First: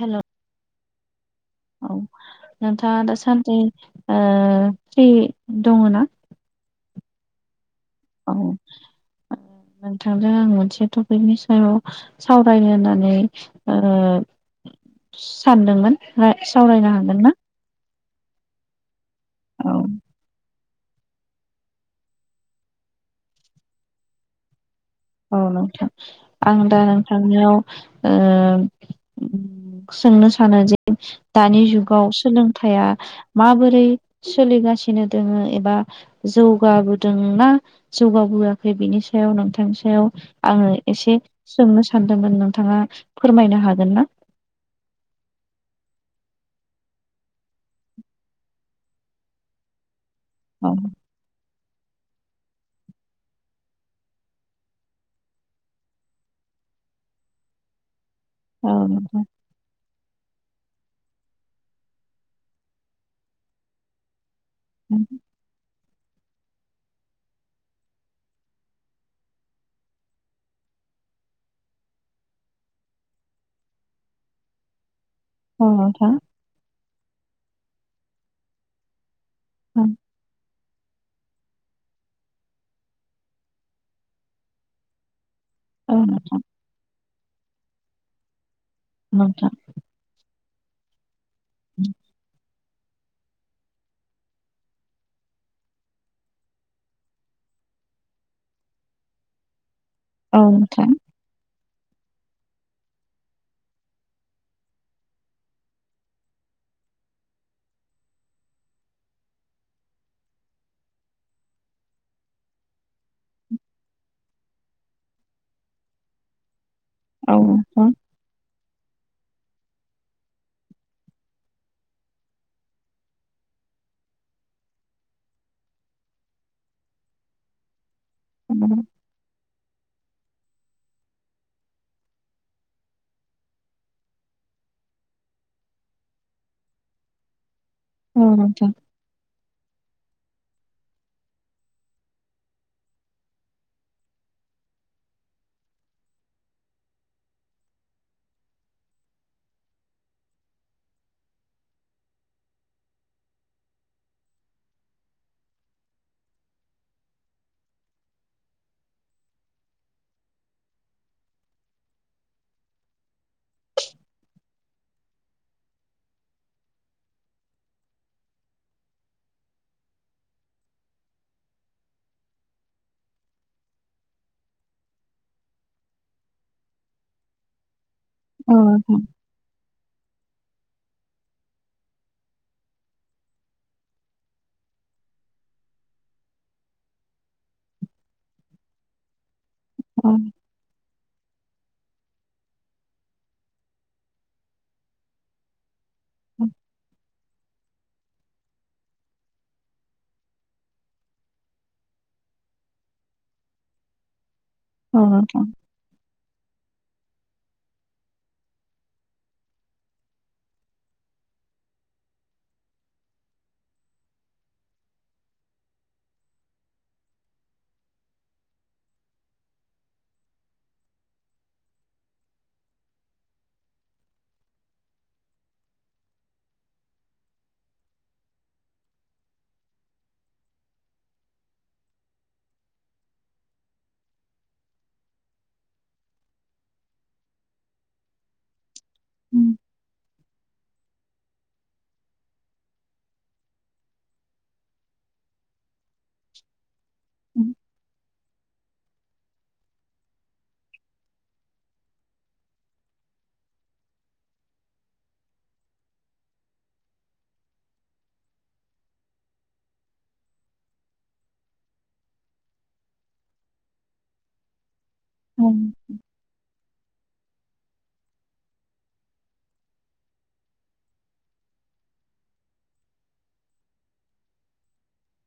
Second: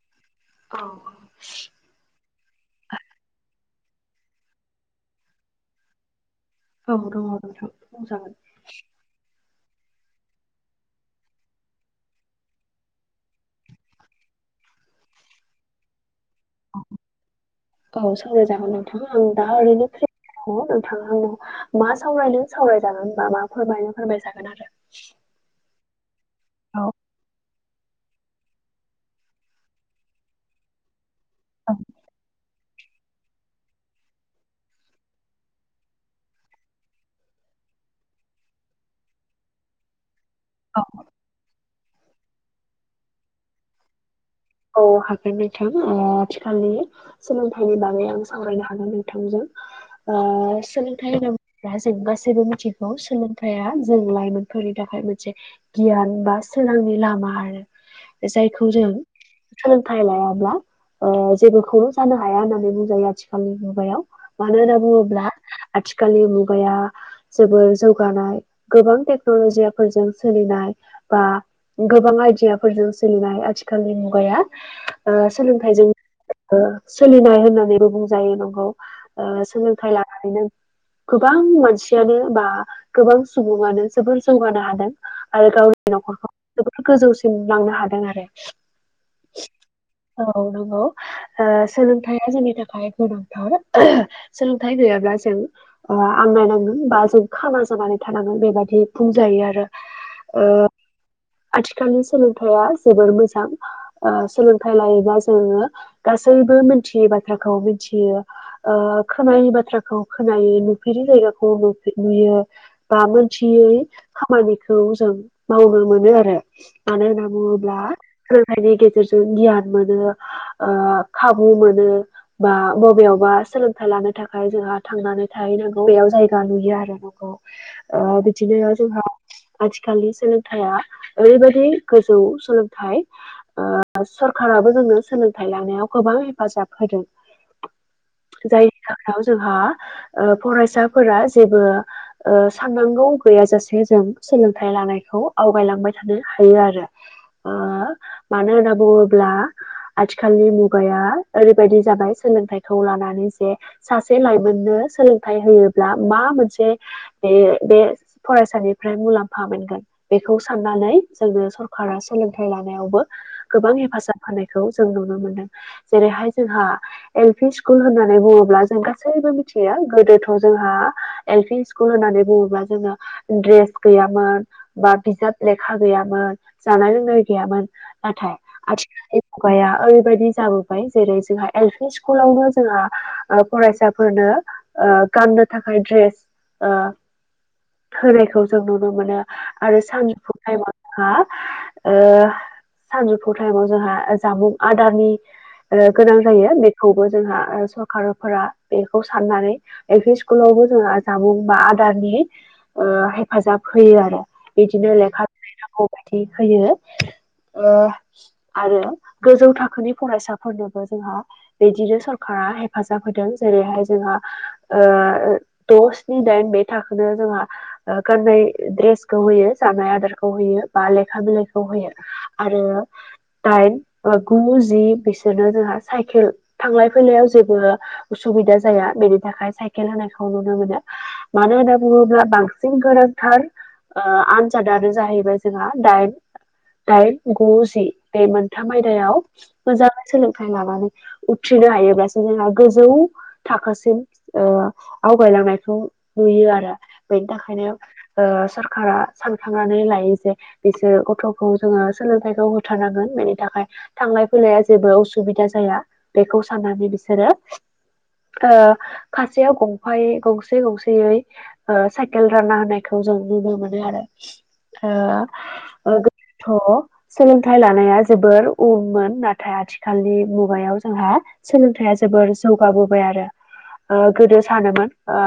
Hello औ औ नोंथाङा दासान्दि ओ फ्रि दङ ना औ दङ नोंथां औ बुंजागोन नोंथांजों आं मोनसे टपिकनि सायाव सावरायनो होननानै ओ सानदोंमोन सावरायनो हागोन ना औ सौराय जागोन नोंथां आं दा औ ओरैनो फ्रि दङ नो थाङा आंनाव मा सावरायनो सावरायजागोन होनबा मा फोरमायनो फोरमायजागोन आरो औ नोंथां आं दा औ नोंथांनियाव ओ सोंनो सानोदि दानि औ जुगाव सोलोंथाया माबो रै सोलिगासिनो दोङो एबा जौगाबोदोंना जौगाबआखै बिनि सायाव नोंथां सायाल आङो औ एसे सोंनो सानदोंमोन नोंथाङा फोरमायनो हागोन ना औ हागोन नोंथां ओ आथिखालनि सोलोंथाइनि बागै आं सावरायनो हागोन नोंथांजों [inaudible] ओ औ सोलोंथाइ हो दा जों गासैबो मिथिगौ सोलोंथाया जों लाइमोनफोरनि थाखाय मोनसे गियान बा सोरांनि लामा आरो जायखौ औ जों नोंथां सोलोंथाइ लायाब्ला ओ जेबोखौनो जानो हाया होननानै बुंजायो आथिखालनि मुगायाव मानो होनना बुङोब्ला आथिखालनि मुगाया जोबोर जौगानाय गोबां टेक्नलजि फोरजों सोलिनाय बा गोबां आइदियाफोरजों सोलिनाय आथिखा खालनि मुगाया औ सोलोंथाइजों नोंथां ओ सोलिनाय होननानैबो बुंजायो नंगौ औ सोलोंथाइ लानानैनो गोबां मानसियानो बा गोबां सुबुङानो जोबोर जौगानो हादों आरो औ गावनि न'खरखौ जोबोर गोजौसिम लांनो हादों आरो नोंथां सोलोंथाइजनि थाखाय सोलोंथाइ गैयाब्ला जों आनायनांगोन बा जों ख नानै थानांगोन बेबादि बुंजायो आरो औ ओ नोंथां आथिखालनि सोलोंथाइया जोबोर मोजां सोलोंथाइ लायोब्लाा जोङो गासैबो मिथियै बाथ्राखौ मिथियो खोनायै बाथ्राखौ खोनायै नुफेरि जायगाखौ नुयो बा मोनथियै खामानिखौ जों मावनो मोनो आरो मानो होनना औ बुङोब्ला नोंथां सोलोंथाइनि गेजेरजों गियान मोनो खाबु मोनो बा बबेयावबा सोलोंथाइ लानो थाखाय जो थांनानै थैनांगौ बेयाव जायगा नुयो आरो नखौ औ बिदिनो नोंथां जोंहा आथिखालनि सोलोंथाइया ओरैबायदि गोजौ सोलोंथाइ सरखाराबो जोंनो सोलोंथाइ लानायाव गोबां हेफाजाब होदों [inaudible] जाय नोंथां जोंहा फरायसाफोरा जेबो साननांगौ गैयाजासे जों सोलोंथाइ लानायखौ आव आगायलांबाय थानो हायो आरो मानो होनना बुङोब्ला आथिखालनि मुगाया ओरैबायदि जाबाय सोलोंथखौ लानानै जे सासे लाइमोननो सोलोंथ मा मोनसे बे बे फरायसानिफ्राय मुलाम्फा मोनगोन बेखौ साननानै जोङो सरकारा सोलोंथाइ लानायावबो गोबां हेफाजाब होनायखौ जों नुनो मोनो जेरैहाय जोंहा एलफि स्कुल होननानै बुङोब्ला जों गासैबो मिथियो थ जोंहा एल पि स्कुल होननानै बुङोबा जोङो द्रेस गैयामोन बा बिजाब लेखा गैयामोन जानाय लोंनाय गैयामोन नाथाय औ आ खुगाया ओरैबायदि जाबोबाय जेरै जोंहा एलफि स्कुलावनो जोंहा फरायसाफोरनो गाननो थाखाय ड्रेस होनायखौ जों नुनो मोनो आरो सानजौफु टाइमाव हा सानजौफु टाइमाव जोंहा जामुं आदारनि गोनां जायो बेखौबो जोंहा सरकारफोरा बेखौ साननानै एल पि स्कुलावबो जोंहा जामुं बा आदारनि हेफाजाब होयो आरो बिदिनो औ लेखा नोंथां फराखौ होयो आरो गोजौ थाखोनि फरायसाफोरनोबो जोंहा बिदिनो सरकार हेफाजाब होदों जेरैहाय जोंहा द स्नि दाइन बे थाखोनो जोंहा द्रेस होयो जानाय आदारखौ होयो बा लेखा बिलाइखौ होयो आरो दाइन बा गु जि बिसोरनो जोंहा साइकेल थांलाय फैलायाव जेबो सुबिदा जाया बेनि थाखाय साइकेल होनायखौ नुनो मोनो मानो होनना बुङोब्ला बांसिन गोनांथार आरो आनजादानो जाहैबाय जोंहा दाइन दाइन गु जि बे मोनथामै मोजाङै सोलों लानानै उथ्रिनो हायोब्लासो जोंहा गोजौ थाखोसिम आवगाय लांनायखौ नुयो आरो बेनि थाखायनो सरखारा सानखांनानै लायो जे बिसोर गथ'खौ जोङो सोलोंथाइखौ होथारनांगोन बेनि थाखाय थांलाय फैलाया जेबो असुबिदा जाया बेखौ साननानै बिसोरो खासेयाव गंफायै गंसे गंसेयै साइकेल राना होनायखौ जों नुनो मोनो आरो गोदोथ' सोलोंथाइ लानाया जोबोर उनमोन नाथाय आथिखालनि मुगायाव जोंहा सोलोंथाइया जोबोर जौगाबोबाय आरो ओ गोदो सानोमोन ओ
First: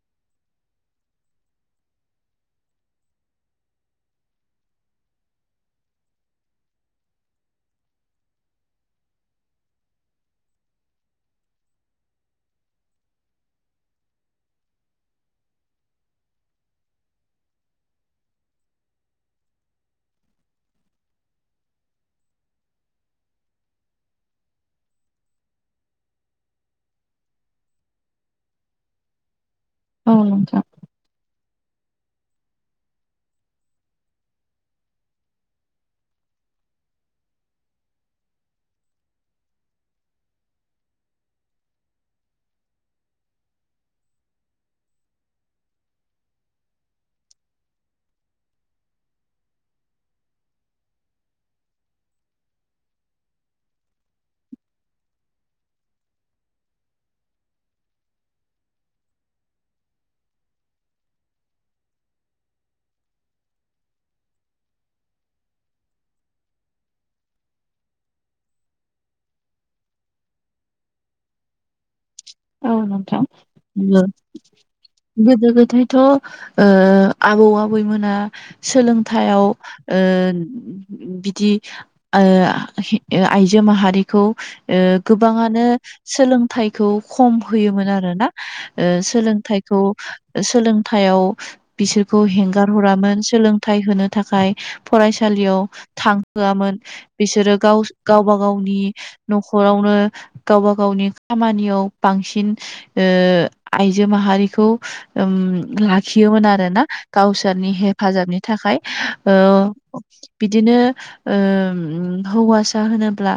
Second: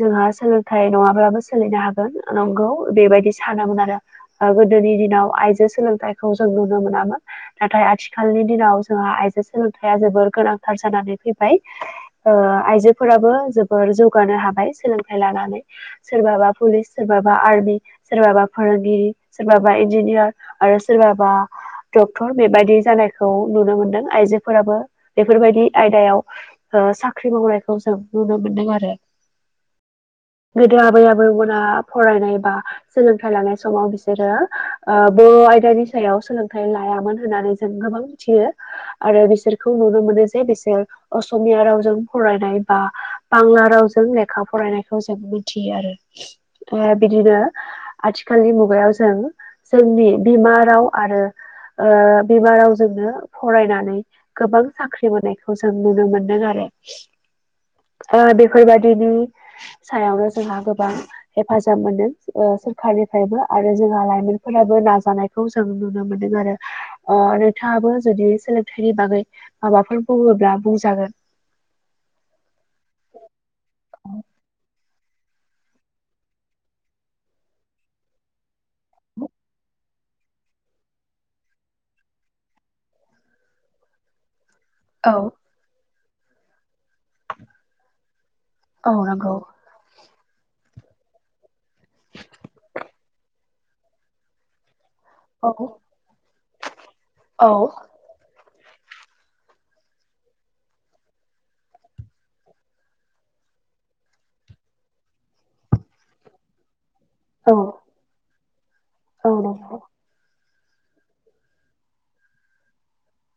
जोंहा सोलोंथाइ नङाब्लाबो सोलिनो हागोन। नंगौ बेबायदि सानोमोन आरो ओ गोदोनि दिनाव आइजो सोलोंथाइखौ जों नुनो मोनामोन। नाथाय आथिखालनि दिनाव जोंहा आइजो सोलोंथाया जोबोर गोनांथार जानानै फैबाय। ओ आइजोफोराबो जोबोर जौगानो हाबाय सोलोंथाइ लानानै सोरबाबा पुलिस सोरबाबा आर्मि सोरबाबा फोरोंगिरि सोरबाबा इन्जिनियार आरो सोरबाबा डक्टर बेबायदि जानायखौ नुनो मोनदों आइजोफोराबो बेफोरबायदि आयदायाव ओ साख्रि मावनायखौ जों नुनो मोनदों आरो औ नोंथां गोदो आबै आबौमोना फरायनाय बा सोलोंथाइ लानाय समाव बिसोरो ओ बर' आयदानि सायाव सोलोंथाइ लाया मोन होननानै जोंना मिथियो आरो बिसोरखौ नुनो मोनो जे बिसोर असमिया रावजों फरायनाय बा बांला रावजों लेखा फरायनायखौ जों मिथियो आरो। ए बिदिनो आथिखालनि मुगायाव जों जोंनि बिमा राव आरो ओ बिमा रावजोंनो फरायनानै गोबां साख्रि मोनायखौ जों नुनो मोनदों आरो। ओ बेफोरबादिनि सायावनो जोंहा गोबां हेफाजाब मोनो ओ सोरखारनिफ्रायबो आरो जोंहा लाइमोनफोराबो नाजानायखौ जों नुनो मोनो। आरो नोंथाङाबो जुदि सोलोंथाइनि बागै माबाफोर बुङोब्ला बुंजागोन। औ नोंथां। [unintelligible] गोदो गोदायथ' ओ आबौ आबैमोना सोलोंथाइयाव ओ बिदि ओ आइजो माहारिखौ ओ औ गोबाङानो सोलोंथाइखौ खम होयोमोन आरो ना ओ औ नंगौ सोलोंथाइखौ सोलोंथाइयाव बिसोरखौ हेंगार हरामोन सोलोंथाइ होनो थाखाय औ फरायसालियाव थांहोआमोन औ बिसोरो गाव गावबा गावनि न'खरावनो गावबा गावनि खामानियाव बांसिन ओ आइजो माहारिखौ ओम लाखियोमोन आरोना। औ गावसोरनि हेफाजाबनि थाखाय औ ओ नंगौ बिदिनो ओ ओम हौवासा होनोब्ला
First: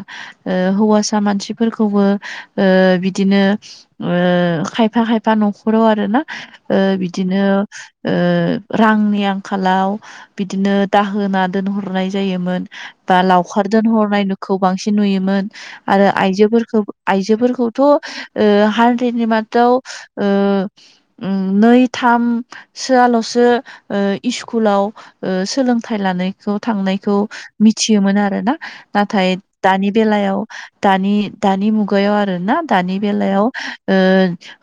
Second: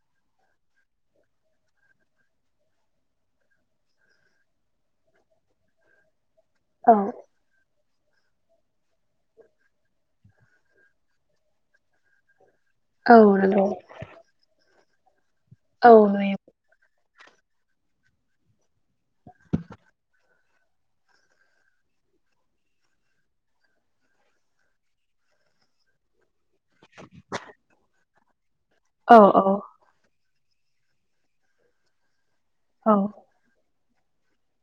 हौवासा मानसिफोरखौबो बो ओ बिदिनो ओ खायफा खायफा न'खराव आरो ना ओ औ बिदिनो ओ रांनि आंखालाव बिदिनो दाहोना दोनहरनाय जायोमोन। औ बा लावखार नंगौ दोनहरनाय बेखौ बांसिन नुयोमोन औ आरो नुयो आइजोफोरखौ आयजोफोरखौथ' ओ हानद्रेदनि मादाव ओ ओ नै थामसो आल' ओ इसकुलाव ओ सोलोंथाइ लानाय खौ थांनायखौ मिथियोमोन आरो ना औ नाथाय औ दानि बेलायाव दानि दानि मुगायाव आरो ना दानि औ बेलायाव ओ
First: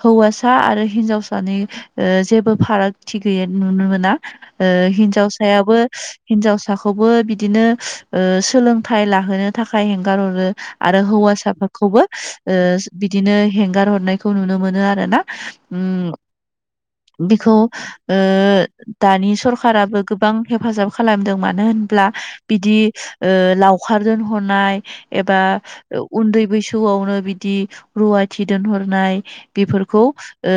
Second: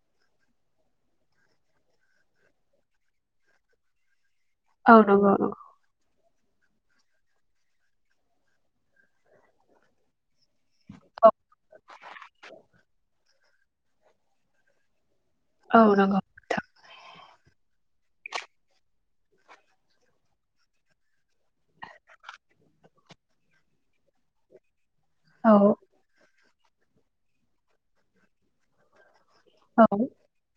हौवासा आरो हिन्जावसानि ओ जेबो फारागथि गैयै नुनो मोना। ओ औ नंगौ नंगौ हिनजावसायाबो हिनजावसाखौबो बिदिनो ओ सोलोंथाइ लाहोनो थाखाय हेंगार हरो आरो औ हौवासाफाखौबो ओ बिदिनो हेंगार हरनायखौ नुनो मोनो आरो ना। उम औ नंगौ नोंथां बेखौ ओ दानि सरखाराबो गोबां हेफाजाब खालामदों मानो होनब्ला बिदि ओ लाव खार दोनहरनाय एबा औ उन्दै बैसोआवनो बिदि रुवाथि दोनहरनाय औ बेफोरखौ ओ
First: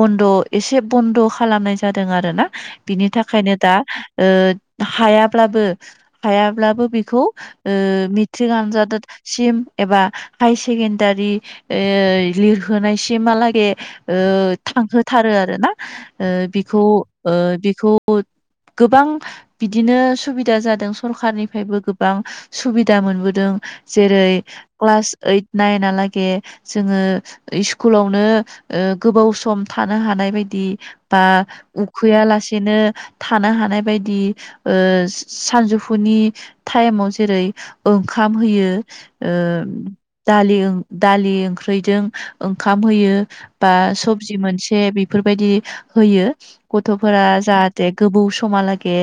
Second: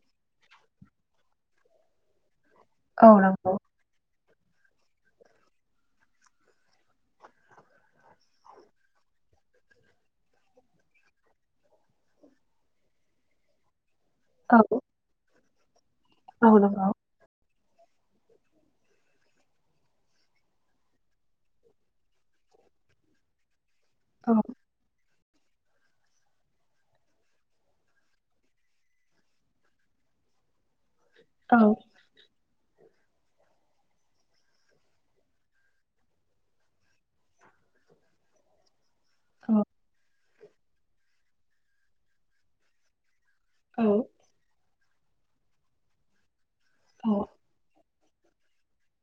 बन्द' एसे बन्द' खालामनाय जादों आरो ना। बिनि औ थाखायनो नंगौ दा ओ हायाब्लाबो हायाब्लाबो बेखौ ओ मेट्रिक आनजाद सिम एबा हाय सेकेणडारि ओ लिरहोनायसिमहालागै ओ औ थांहोथारो आरो ना। औ बेखौ नंगौ बेखौ गोबां बिदिनो सुबिदा जादों सरखारनिफ्रायबो गोबां सुबिदा मोनबोदों जेरै औ क्लास ओइट नाइनलागै जोङो सस्कुलावनो गोबाव सम थानो हानाय बायदि बा औ उखैयालासि बिदिनो थानो हानाय बायदि सानजौफुनि टाइमाव जेरै ओंखाम होयो ओ दालि दालि ओंख्रिजों ओंखाम होयो। बा औ सबजि मोनसे बेफोर बायदि होयो औ गथ'फोरा जा थे गोबौ समहालागे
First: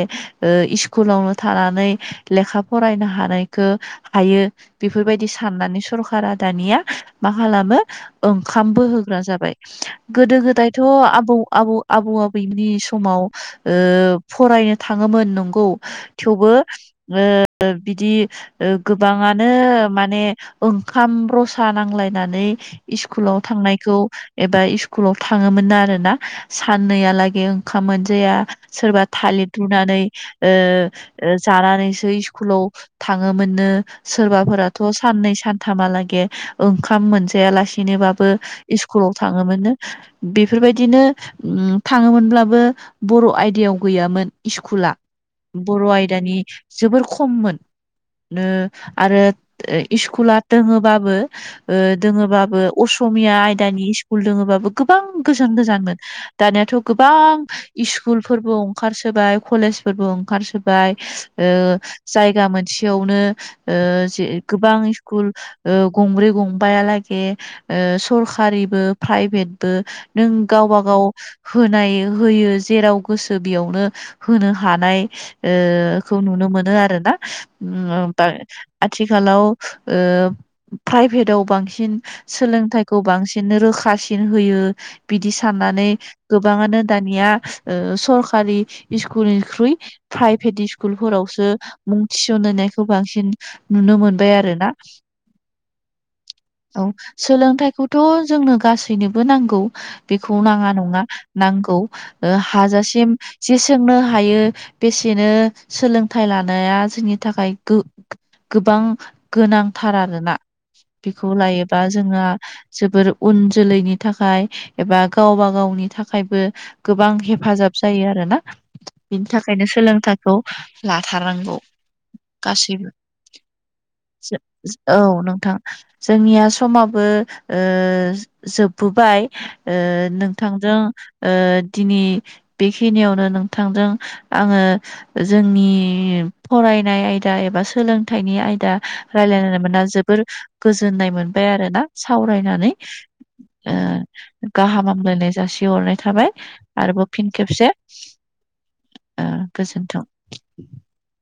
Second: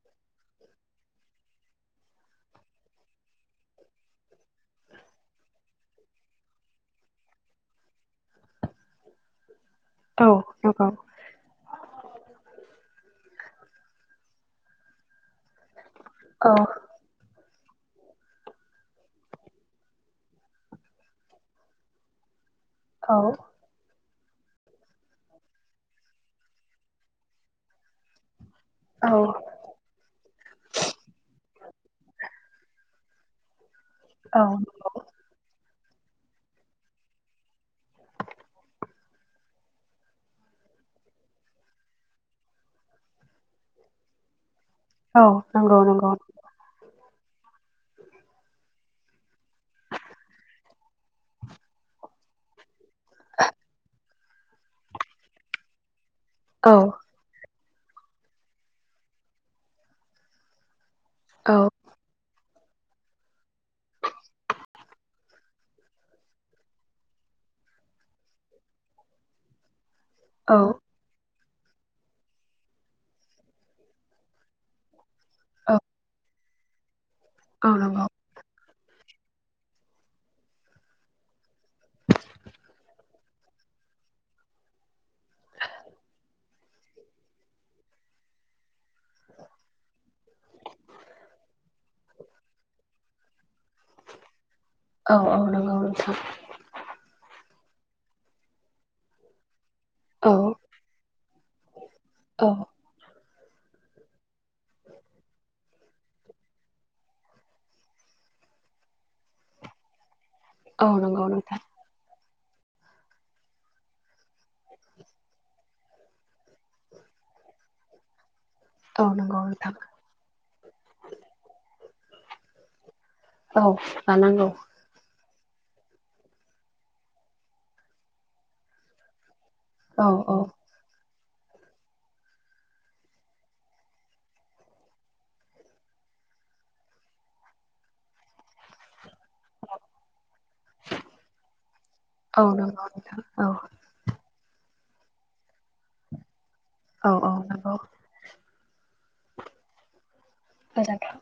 स्कुलावनो थानानै लेखा फरायनो हानायखो हायो बेफोर बायदि साननानै सरखारा दानिया मा खालामो ओंखामबो होग्रा जाबाय औ गोदो गोदायथ' नंगौ आबौ आबौ आबौ आबौ नि स माव ओ फरायनो थाङोमोन नोंगौ औ थेवबो ओ बिदि ओ गोबाङानो माने ओंखाम रसा नांलाय नानै औ स्कुलाव थांनायखौ एबा स्कुलाव थाङोमोन आरो ना साननैयालागे ओंखाम मोनजाया सोरबा औ थालिर रुनानै ओ ओ जानानैसो स्कुलाव थाङोमोननो औ सोरबाफोराथ' साननै सानथामहालागे ओंखाम मोनजायालासिनोबाबो स्कुलाव थाङोमोन बेफोर बायदिनो थाङोमोनब्लाबो बर' आयदायाव गैयामोन स्कुला औ नंगौ बर' नंगौ आयदानि जोबोर ख खममोन ओ आरो इसकुला दोङोबाबो ओ दोङोबाबो असमिया आयदानि स्कुल दोङोबाबो गोबां गोजान गोजानमोन औ दानियाथ' गोबां स्कुलफोरबो अंखारसोबाय कलेजफोरबो ओंखारसोबाय ओ औ जायगा मोन सेयावनो जि गोबां स्कुल ओ गंब्रै गं बाया लागि ओ सकारिबो प्राइभेटबो नों औ गावबा गाव होनाय होयो जेराव गोसो बेयावनो होनो हानाय औ खौ नुनो मोनो आरो ना औ नंगौ होम आथिखालाव ओ प्राइभेटआव बांसिन सोलोंथाइखौ बांसिन रोखासिन होयो बिदि साननानै गोबां गोबाङानो दानिया सरकारि स्कुलनिख्रुइ प्राइभेट स्कुलफोरावसो मुं थिसन हैनायखौ बांसिन नुनो मोनबाय आरोना। औ औ नंगौ नोंथां। औ सोलोंथाइखौथ' जोंनो गासैनोबो नांगौ। औ बेखौ नाङा नङा नांगौ ओ औ हाजासिम जेसोंनो हायो बेसेनो सोलोंथाइ लानाया जोंनि थाखाय गो गोबां गोनांथार आरोना औ बेखौ नंगौ नोंथां लायोबा जोङो जोबोर उन जोलैनि थाखाय एबा गावबा गावनि थाखायबो गोबां हेफा हेफाजाब जायो आरो ना। औ बिनि नंगौ थाखायनो नोंथां सोलोंथाइखौ लाथारनांगौ गासैबो औ लानांगौ औ नोंगौ जोंनिया समाबो ओ जोबबोबाय ओ औ औ नोंथांजों औ दिनै बेखिनियावनो नोंथांजों आङो जोंनि फरायनाय आयदा एबा सोलोंथाइनि आयदा रायलायनो मोना जोबोर गोजोननाय मोनबाय आरोना औ सावरायनानै नंगौ नोंथां औ ओ गाहाम हामलायनाय जासि हरनाय थाबाय आरोबाव औ औ फिन खेबसे नंगौ आ गोजोनथों। गोजोनथों।